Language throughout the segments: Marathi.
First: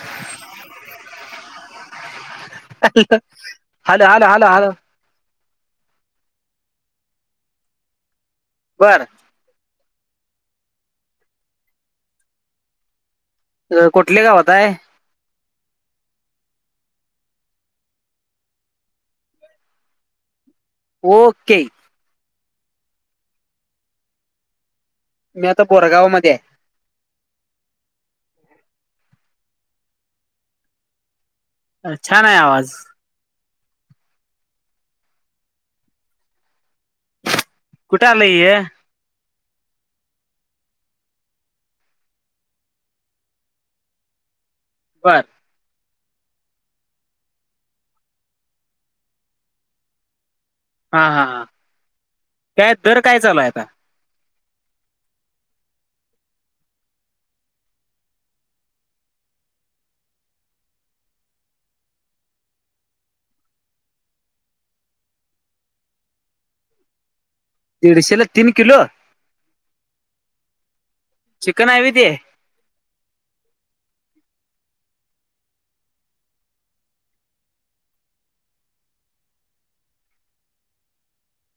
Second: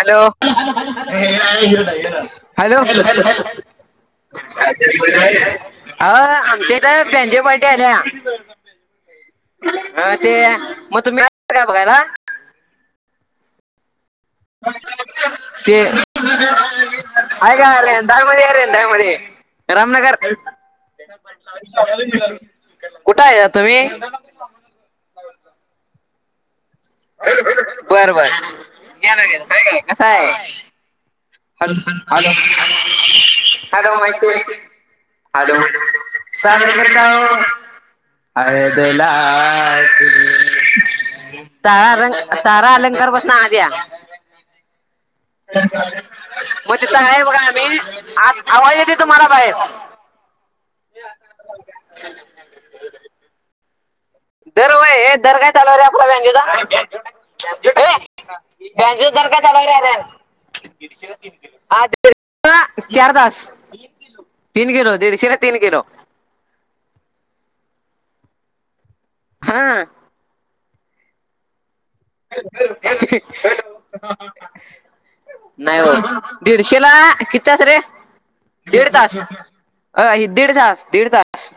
हॅलो हॅलो ह हाालो हालो [unintelligible] अ आमच्याथ तरबेजंपार्टी आल्या बरं ह ते मग तुम्ही का बघायला कुठल्या गावात आहे ते आहेय काले दाळममध्ये यार दाळ मध्ये रामनगर, ओके कुठे आहे तुम्ही? मी आता बोरगाव मध्ये आहे बर बर गला गेल का का कस आहे हॅ आहे छान हॅलो आहे आवाज हॅलो मा हॅलो स का कुठे आलं हे अरे देकि लात [unintelligible] तारा अलं तारा अलंकार बसून आ द्या [unintelligible] बर मग तिथ आहे बघा आम्ही आज आवाज येते तुम्हाला बाहेर ह हा काय दर काय चालूय आता दर व दर काय चालू रे आपला बेंजोचा बेंजोसरखा आलयर श चार दास कल तीन किलो दीडशे ना तीन किलो दीडशेला तिन किलो हा [unintelligible] चिकन आहेित. हॅलो. नाही हो दीडशे ला कितीती रे. दीड तास अ दीड तास दीड तास.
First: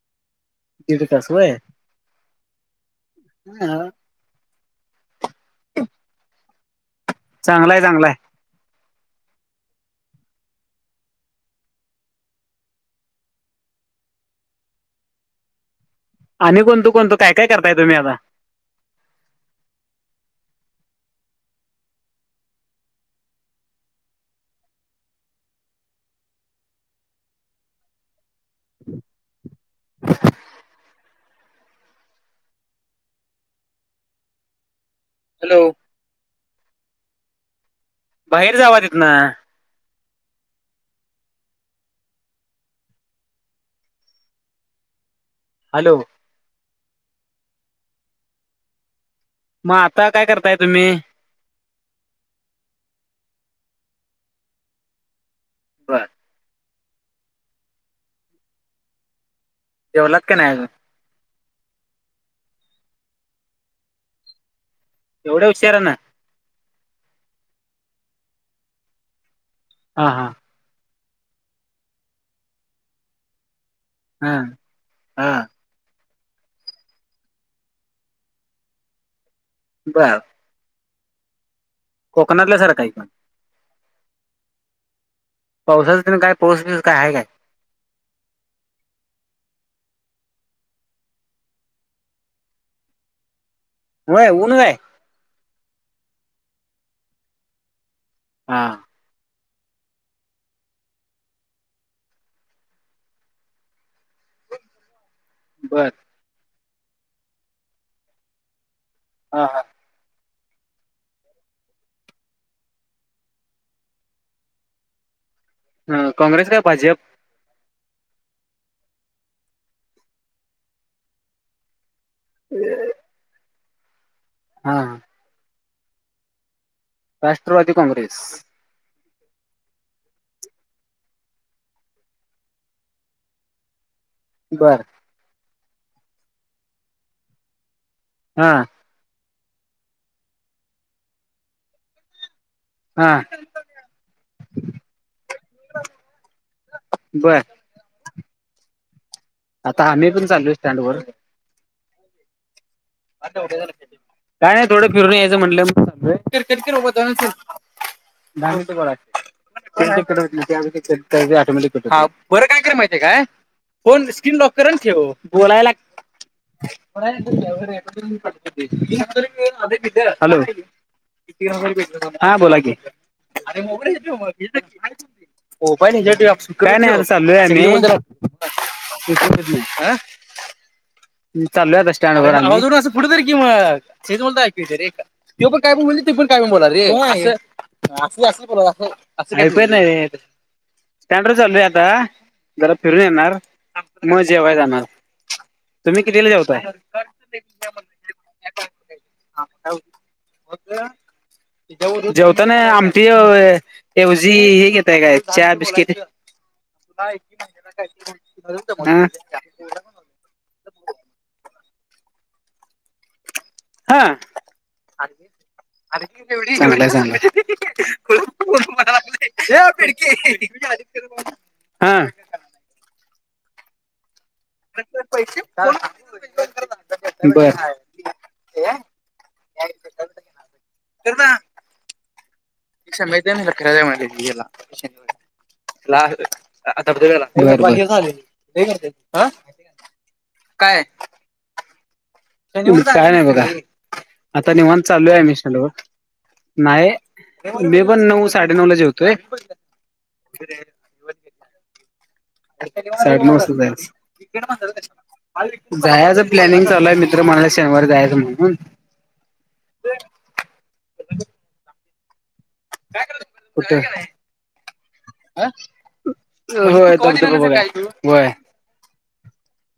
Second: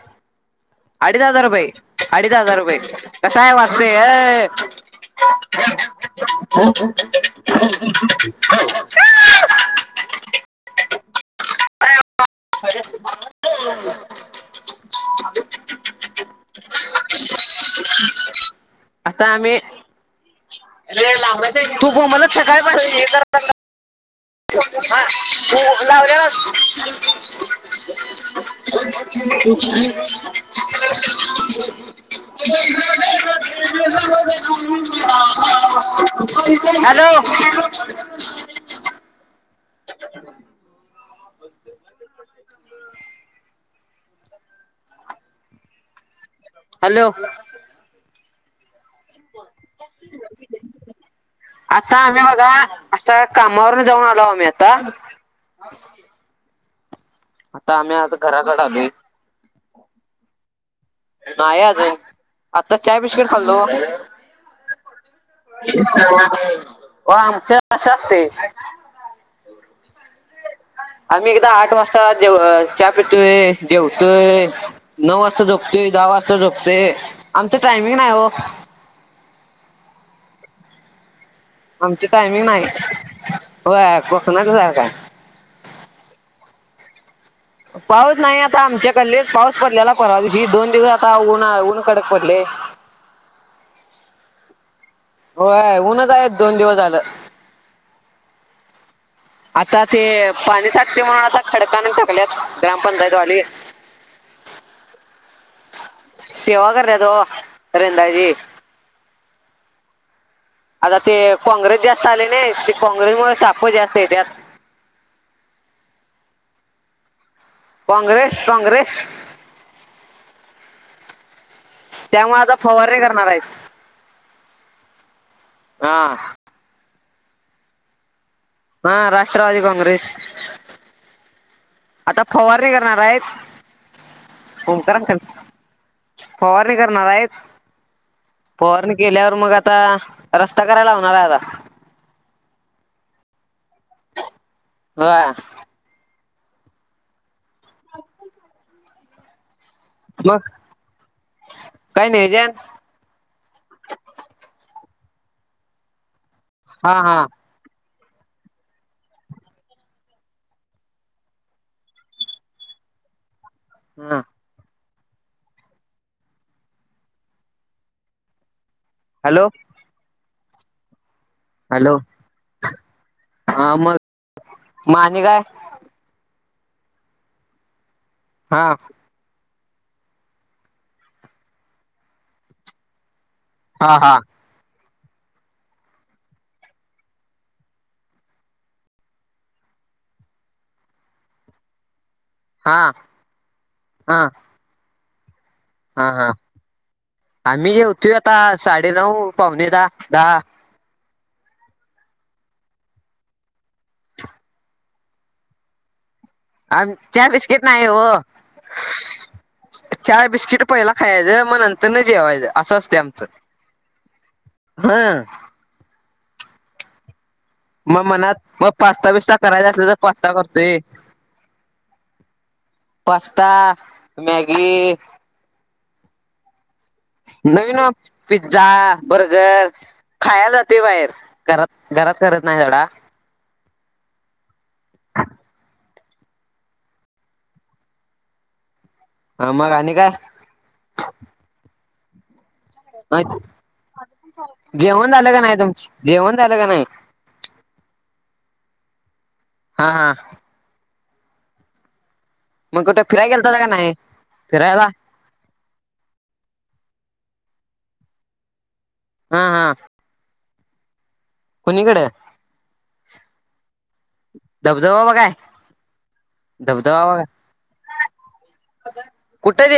दीड अडीच तास हजार वय रुपई अडीच हजार रुपय कसा आहे वाजतेय. हो. चांगला आहे चांगला आहे अ. ह. आणि कोणतं कोणतं काय काय करताय तुम्ही आता आता आम्ही रेळ लाग तू मला सकाळ. हा त लावस. [unintelligible] [unintelligible] हॅलो. हॅलो. बाहेर जाव तिथन. [unintelligible] हॅलो. हॅलो. मग आता काय करताय तुम्ही आता आम्ही बघा आता कामावरून जाऊन आलो आम्ही आता बर. आता आम्ही आता घराकडे आलो. जवलात काी नाही अजून नाही अजून आताच चाय बिस्किट खाल्लो. एवढ्या उशिरा ना हो आमच्याश असते. हा हा. आम्ही एकदा आठ वाजता च प तो देवत हा नऊ हा वाजता जो. ते दहा वाजता झोपते आमच टायमिंग नाही हो. बर. आमची कायम कोकणातल्या नाही सारखं आहे पण हो बसणच सारख. पावसा काय पाऊस पस काय आहे काय? पाऊस नाही आता आमच्याकडले पाऊस पडल्याला परवा ही दोन दिवस आता ऊन ऊन कडक पडले. होय ऊन का? होय उनच आहेत दोन दिवस झालं. हा. आता ते पाणी साठते म्हणून आता खडका नाही टाकल्यात ग्रामपंचायतवाली बरं. सेवा कर्या तो रिंद जी हा हां. आता ते काँग्रेस जास्त आले नाही ते काँग्रेस म साप जास्त आहे त्यात. हा काँग्रेस काय भाजप काँग्रेस काँग्रेस. त्यामुळे आता फवारणी करणार आहेत. हम्. हा. राष्ट्रवादी काँग्रेस हा राष्ट्रवादी काँग्रेस आता फवारणी करणार आहेत. बर ओमकार अंकल फवारणी करणार आहेत. हा फवारनी केल्यावर मग आता रस्ता करायला लावणार आहे आता हा. व्हय. बर. आता आम्ही पण मग चालोय स्टँडवर. काय नियोजन काय नाही थोडं फिरून यायंच म्हटलं मग. हा हा दहा मिनिट बोला की. हा बर काय कर माहितेय काय. फोन हा स्क्रीन लॉक कर आणि ठेव बोलायला. Hello hello. ते तीन हजार हॅलो दिलतो हा बोला की. हा मग म आणि काय मोबाईल हेच्यावर ठेवूया काय नाही चाललोय आम्ही हा. चाललोय आता स्टँडवर आम्ही. कुठ तरी किंवा हा हा हेच बोलत ऐ ते पण काय बोल ते पण काय बोला रे. असच असच ऐकू नाही येत स्टँडवर चाललोय आता. जरा हा फिरून येणार हा मग जेवायला जाणार तुम्ही हा कितीला हा जेवताय. आम्ही जेवतोय आता साडेनऊ, पावणे दहा, दहा. जेवतान आमटी ऐवजी हे घेतो. घेताय काय चहा बिस्किट आम चहा बिस्किट चाय बिस्किट पहिला खायाचं, मग नंतरण जेवायचं असं असतय आमचं. हां हा चांगल आहे चांगल आहे. मग मनात मग पास्ताबिस्ता करायचा असल तर पास्ता करतोय. हा पास्ता मॅगी, पैसे [unintelligible] नवीन पिझ्झा, बर्गर, खायला जातोय बाहेर. घरात घरात करत नाही सोडा. माहितेय काय फिरायला जायचय. त्याला धबधब्याला आताच आलोय लय गर्दी आहे. हा मग आणि काय. काय. काय नाही बघा आता निवांत जेवण चाललोय. झालं आम्ही का नाही स्टँडवर तुमच जेवण झालं का नाही नाय मी पण नऊ साडे नऊला जेवतोय. हा हा. हो. मग कुठं साडे फिरायला नऊ वाजता गेलता का नाही जायचं. फिरायला जायचं प्लॅनिंग चालूय मित्र म्हणाला शनिवारी जायचं म्हणून हा हा. कुणीकडे कुठे बजबा [unintelligible] होय बरोबर आहे होय. मतदान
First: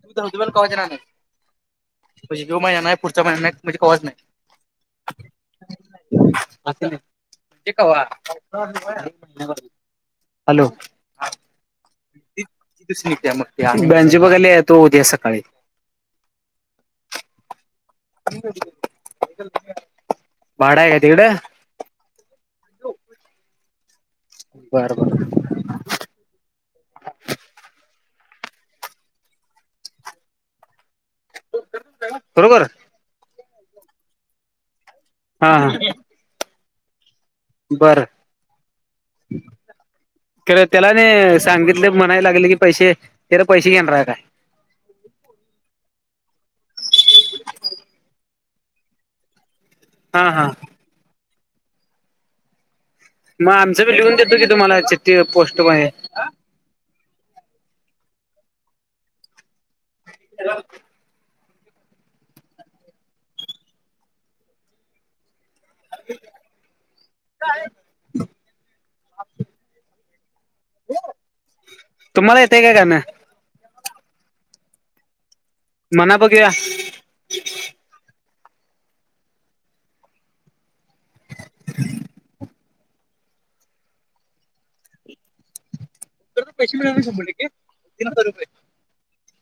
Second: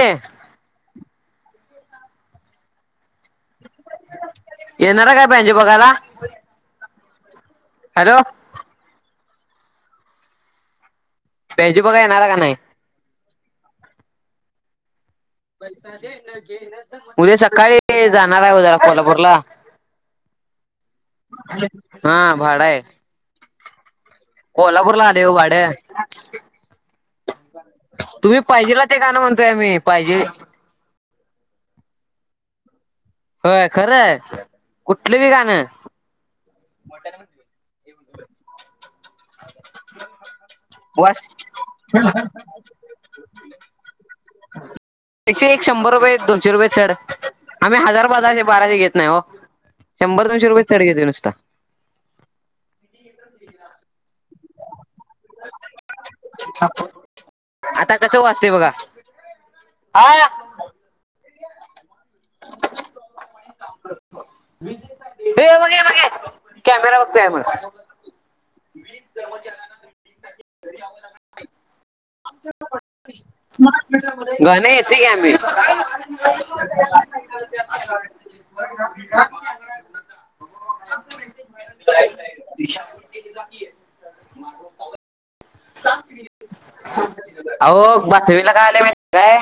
तु धबधब्याला कवाच येणार नाहीस म्हणजे ह्यो महिना पुढच्या महिन्यात नाही म्हणजे कवाच नाही. येणार काय बँजो बघायला का हॅलो हॅलो. पहिजू बघा येणार का नाही. तसघ आहे मग तेमहीणजी बघायला येतो होते्या सकाळी उदे सकाळी ते जाणार आहे उद्याला कोल्हापूरला भाडा आहे का तिकडे हा भाड आहे. बरं कोल्हापूर आलय बरं व भाड. तुम्ही पाहिजेला ते गाण म्हणतोय आम्ही. पाहिजे बरोबर होय खर आहे. कुठल बी गाण. हा बर त्याला वास न सांगितले म्हणायला लागले की पैसे. त्याला पैसे घेणार आहे काय? एकशे एक शंभर रुपये दोनशे रुपये चढ. आम्ही हजार पजारशे बाराशे घेत नाही हो. शंभर, हा दोनशे हा रुपय चढ घेतो नुसता. मग आमच बी लिहून देतो की तुम्हाला चिठ्ठी. पोस्ट मध्ये आता कस वाजतय बघा. [unintelligible] [unintelligible] कॅमेरा बघतोय म्ह [unintelligible] तुम्हाला येतय काय गाणं गाण येते की आम्ही. म्हना बघुया. [inaudible] ती जातीये. अहो बचवीला काय आलय काय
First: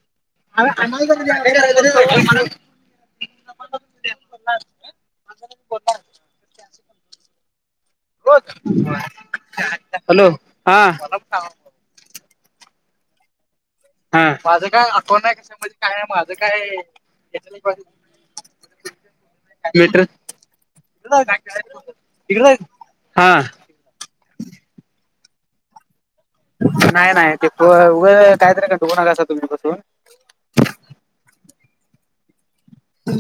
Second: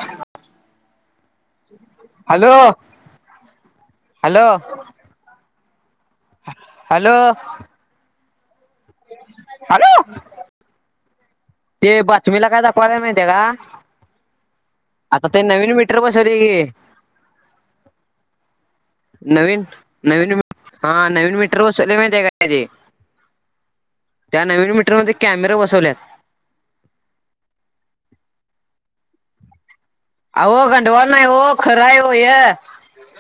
हॅलो [unintelligible] हॅलो [unintelligible] हॅलो हॅलो हा ते बातमीला काय दाखवायल माहिती आहे का? माझ आता ते नवीन मीटर काय माझ बसवले काय की [unintelligible] नवीन नवीन हा नवीन मीटर बसवले माहीती का ते. हा त्या नवीन मीटरमध्ये कॅमेरे बसवल्यात. नाही नाही ते उ काहीतरी कात होणा कसा तुम्हीपसून अ गंडवाल नाही हो. खर आहे हो हे.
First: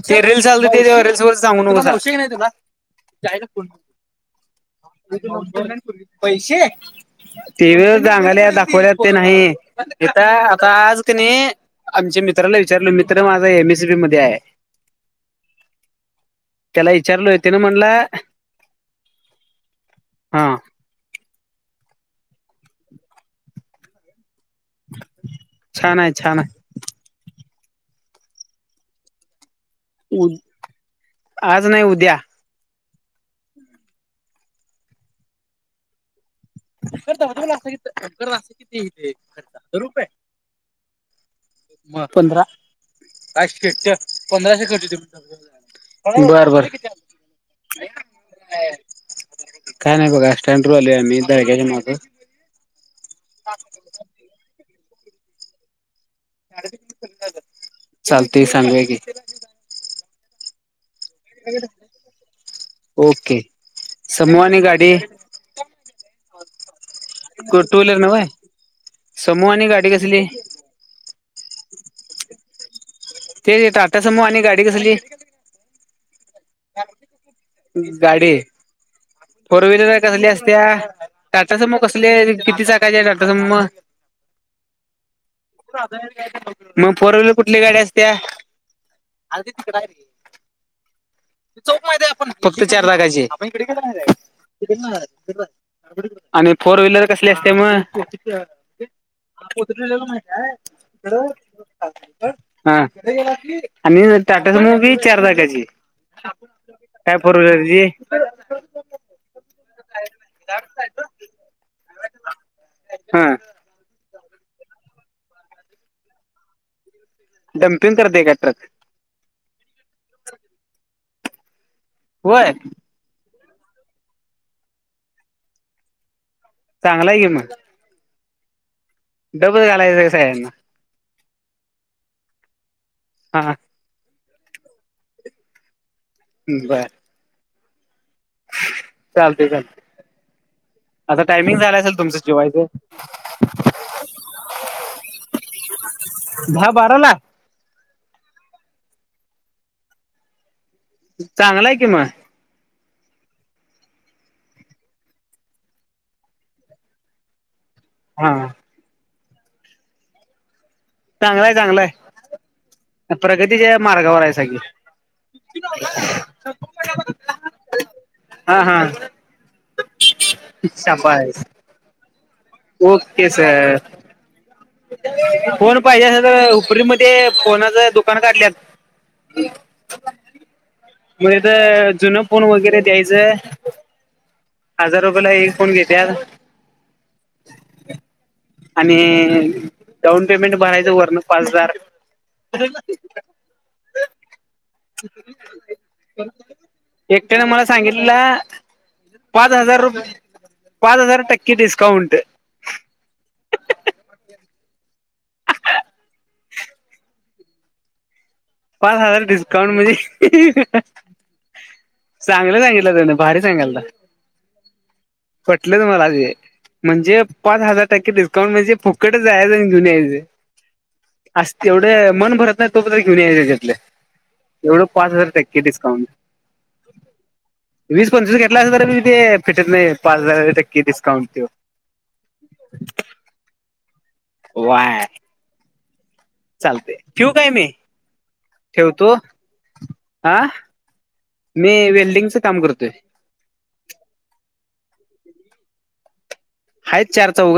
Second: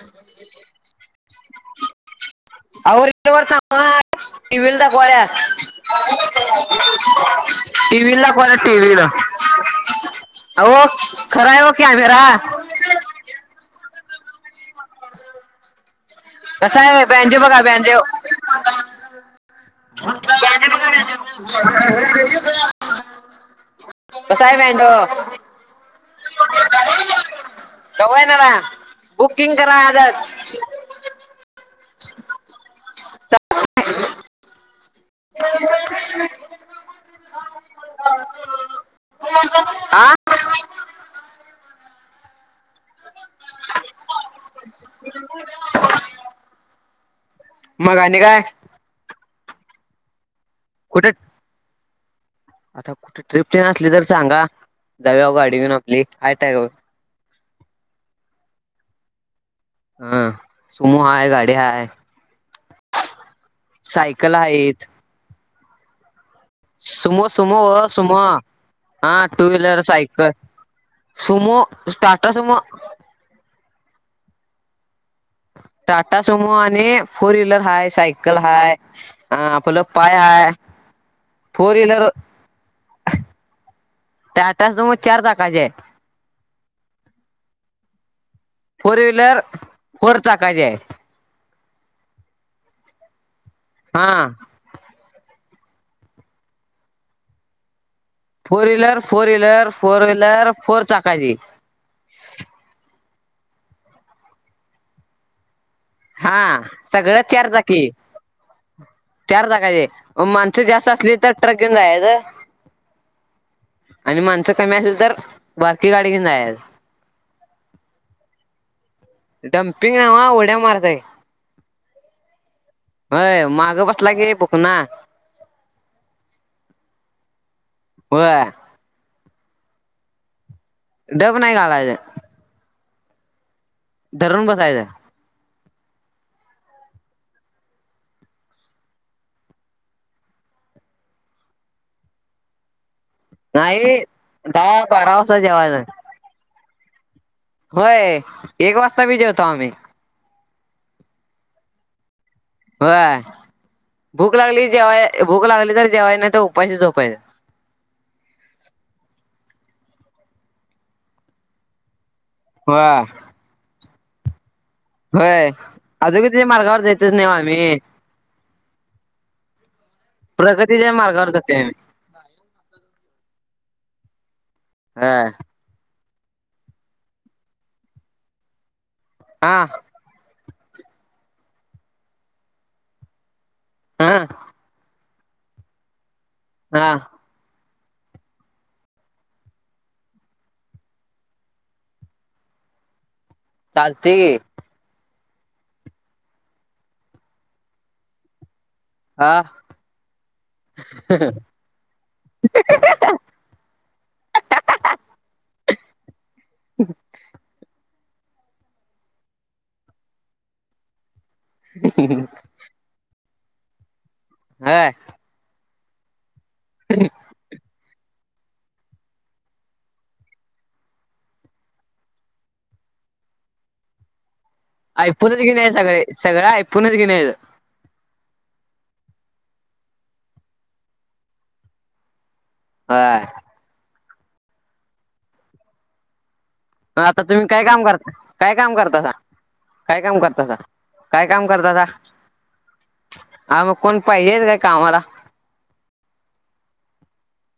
ते रीलल्स आलते ते रीलल्स वरच सांगु नको त्याला. [unintelligible] टी व्हीवर टीव्हीला रांगाल्या दाखवाल्या दाखवल्या टीव्हीला ते नाही इथ आता अहो आज क नाही खरा आहे हो कॅमेरा आमच्या मित्राला विचारल. मित्र माझा एम एसीपी मध्ये आहे. [unintelligible] कसा त्याला आहे. विचारलोय बँजो त्यानं बघा म्हणला बँजो. हा [unintelligible] कसा आहे बॅन्जो. छान आहे. छान आहे. कवा एनार. बुकिंग करा आजच. आज नाही उद्या. [unintelligible] हा [unintelligible] म पंधरा, पाशेच्या पंधराशे कट होतील. बर बर. मग आणि काय काय नाहि बगा स्टैंडवर वर आलो कुठे आम्ही. ब्यागाच्या माग आता कुठे ट्रिपतेन असली तर सांगा. जाऊया गाडी घेऊन आपली. आहे चालते सांगु या की. हा समूहा गाड्या हाय, ओके सायकल समूह आणि आहेत. गाडी Sumo, Sumo, two wheeler Sumo नव्ह हा टू समूह आणि व्हीलर, गाडी कसली सायकल समो स्टारटा समो. ते टाट सुमोह आणि गाडी कसली? टाटा सोमो आणि फोर व्हीलर हाय, सायकल हाय, अ टु आपलं विलर पाय कसल्या हाय असत्या, फोर टाटासमो कसली व्हीलर ये किती चाकाची आहे टाटासुमो? टाटा सुमो चार चाकाची आहे. मग फोर व्हीलर कुठली गाडी असत्या? फोर व्हहीलर, फोर चाकाची आहे. चौक माहित आहे आपण, फक्त चार जागाची आप इकडे काय हा रहाय आहे. आणि फोर व्हीलर कसले असते मग? Four wheeler, four wheeler, four wheeler, four चाकाची. हा काय, ह टाटा सुमो बि चार चाकाची. हा सगळं फोर चारचाकी. व्हीलरची चार चाकाचे माणसं जास्त असली तर ट्रक येऊन जायच. हम्म. आणि माणसं कमी असेल तर बारकी गाडीन घेऊन जायाच. डम्पिंग तेन करते का ट्रक? डंपिंग हा ऊड्या मारतेई. होय. होय मांग बसला की बोकना. चांगला आहे की मग. बया. डब घालायच का सयांनी. डब नाही घालायचं. हां.. धरून बसायचं. बरं. चालतेय, चालते आता टायमिंग झाला असेल तुमचं जेवायच? नाहीत. दहा, बारा वाजता जेवायला. दहा, बाराला. होय एक वाजता बी जेवतो आम्ही. चांगलाय कि मग. होय भूक लागली जेवय, भूक लागली तर जेवाय नाही तर उपाशी झोपायच. आहा. [unintelligible] चांगलाय, चांगलाय. ह.. प्रगतीच्या मार्गावर आहेसाकी. होय अजून क त मार्गावर जायचच नाही आम्ही. हा हा. प्रगतीच्या मार्गावर शाबास जातोय आम्ही. Okay, sir. होय फोन पाहिजे अस तर उपरी मध्ये फोनाच दुकान काढल्यात. हा. म तिथ जुनं फोन वगैरे द्यायचं हा.. हजार रुपयाला एक फोन घेत्यात. हा. आणि डाउन पेमेंट भरायचं, वरनं पाच हजार. चालतय की, एकट्याने मला सांगितला हा पाच हजार रुप, पाच हजार टक्के डिस्काउंट ह ह पाच हजार डिस्काउंट म्हणजे, चांगलं सांगितलं त्यानं भारी सांगालता. व्हय. पटलच मला ते म्हणजे पाच हजार टक्के डिस्काउंट म्हणजे, फुकटच जायचं आणि घेऊन यायचं. असं तेवढे मन भरत नाही तो पतर घेऊन यायचं त्याच्यातले आय फोनच घेऊन यायचं सगळे, सगळं आय फोनच घेऊन यायचं. वीस - पंचवीस घेतला असल, तर बी ते फिटत नाही ते. पाच हजार टक्के डिस्काउंट देऊन. व्हय वय म आता ठेवू तुम्ही काय मी काम करता, काय काम करता ठेवतो काय काम हा करतासा? काय काम मी करतासा वेल्डिंगचं काम करतोय. हा मग कोण पाहिजेेत काय कामाला? आहेत चार -चौघ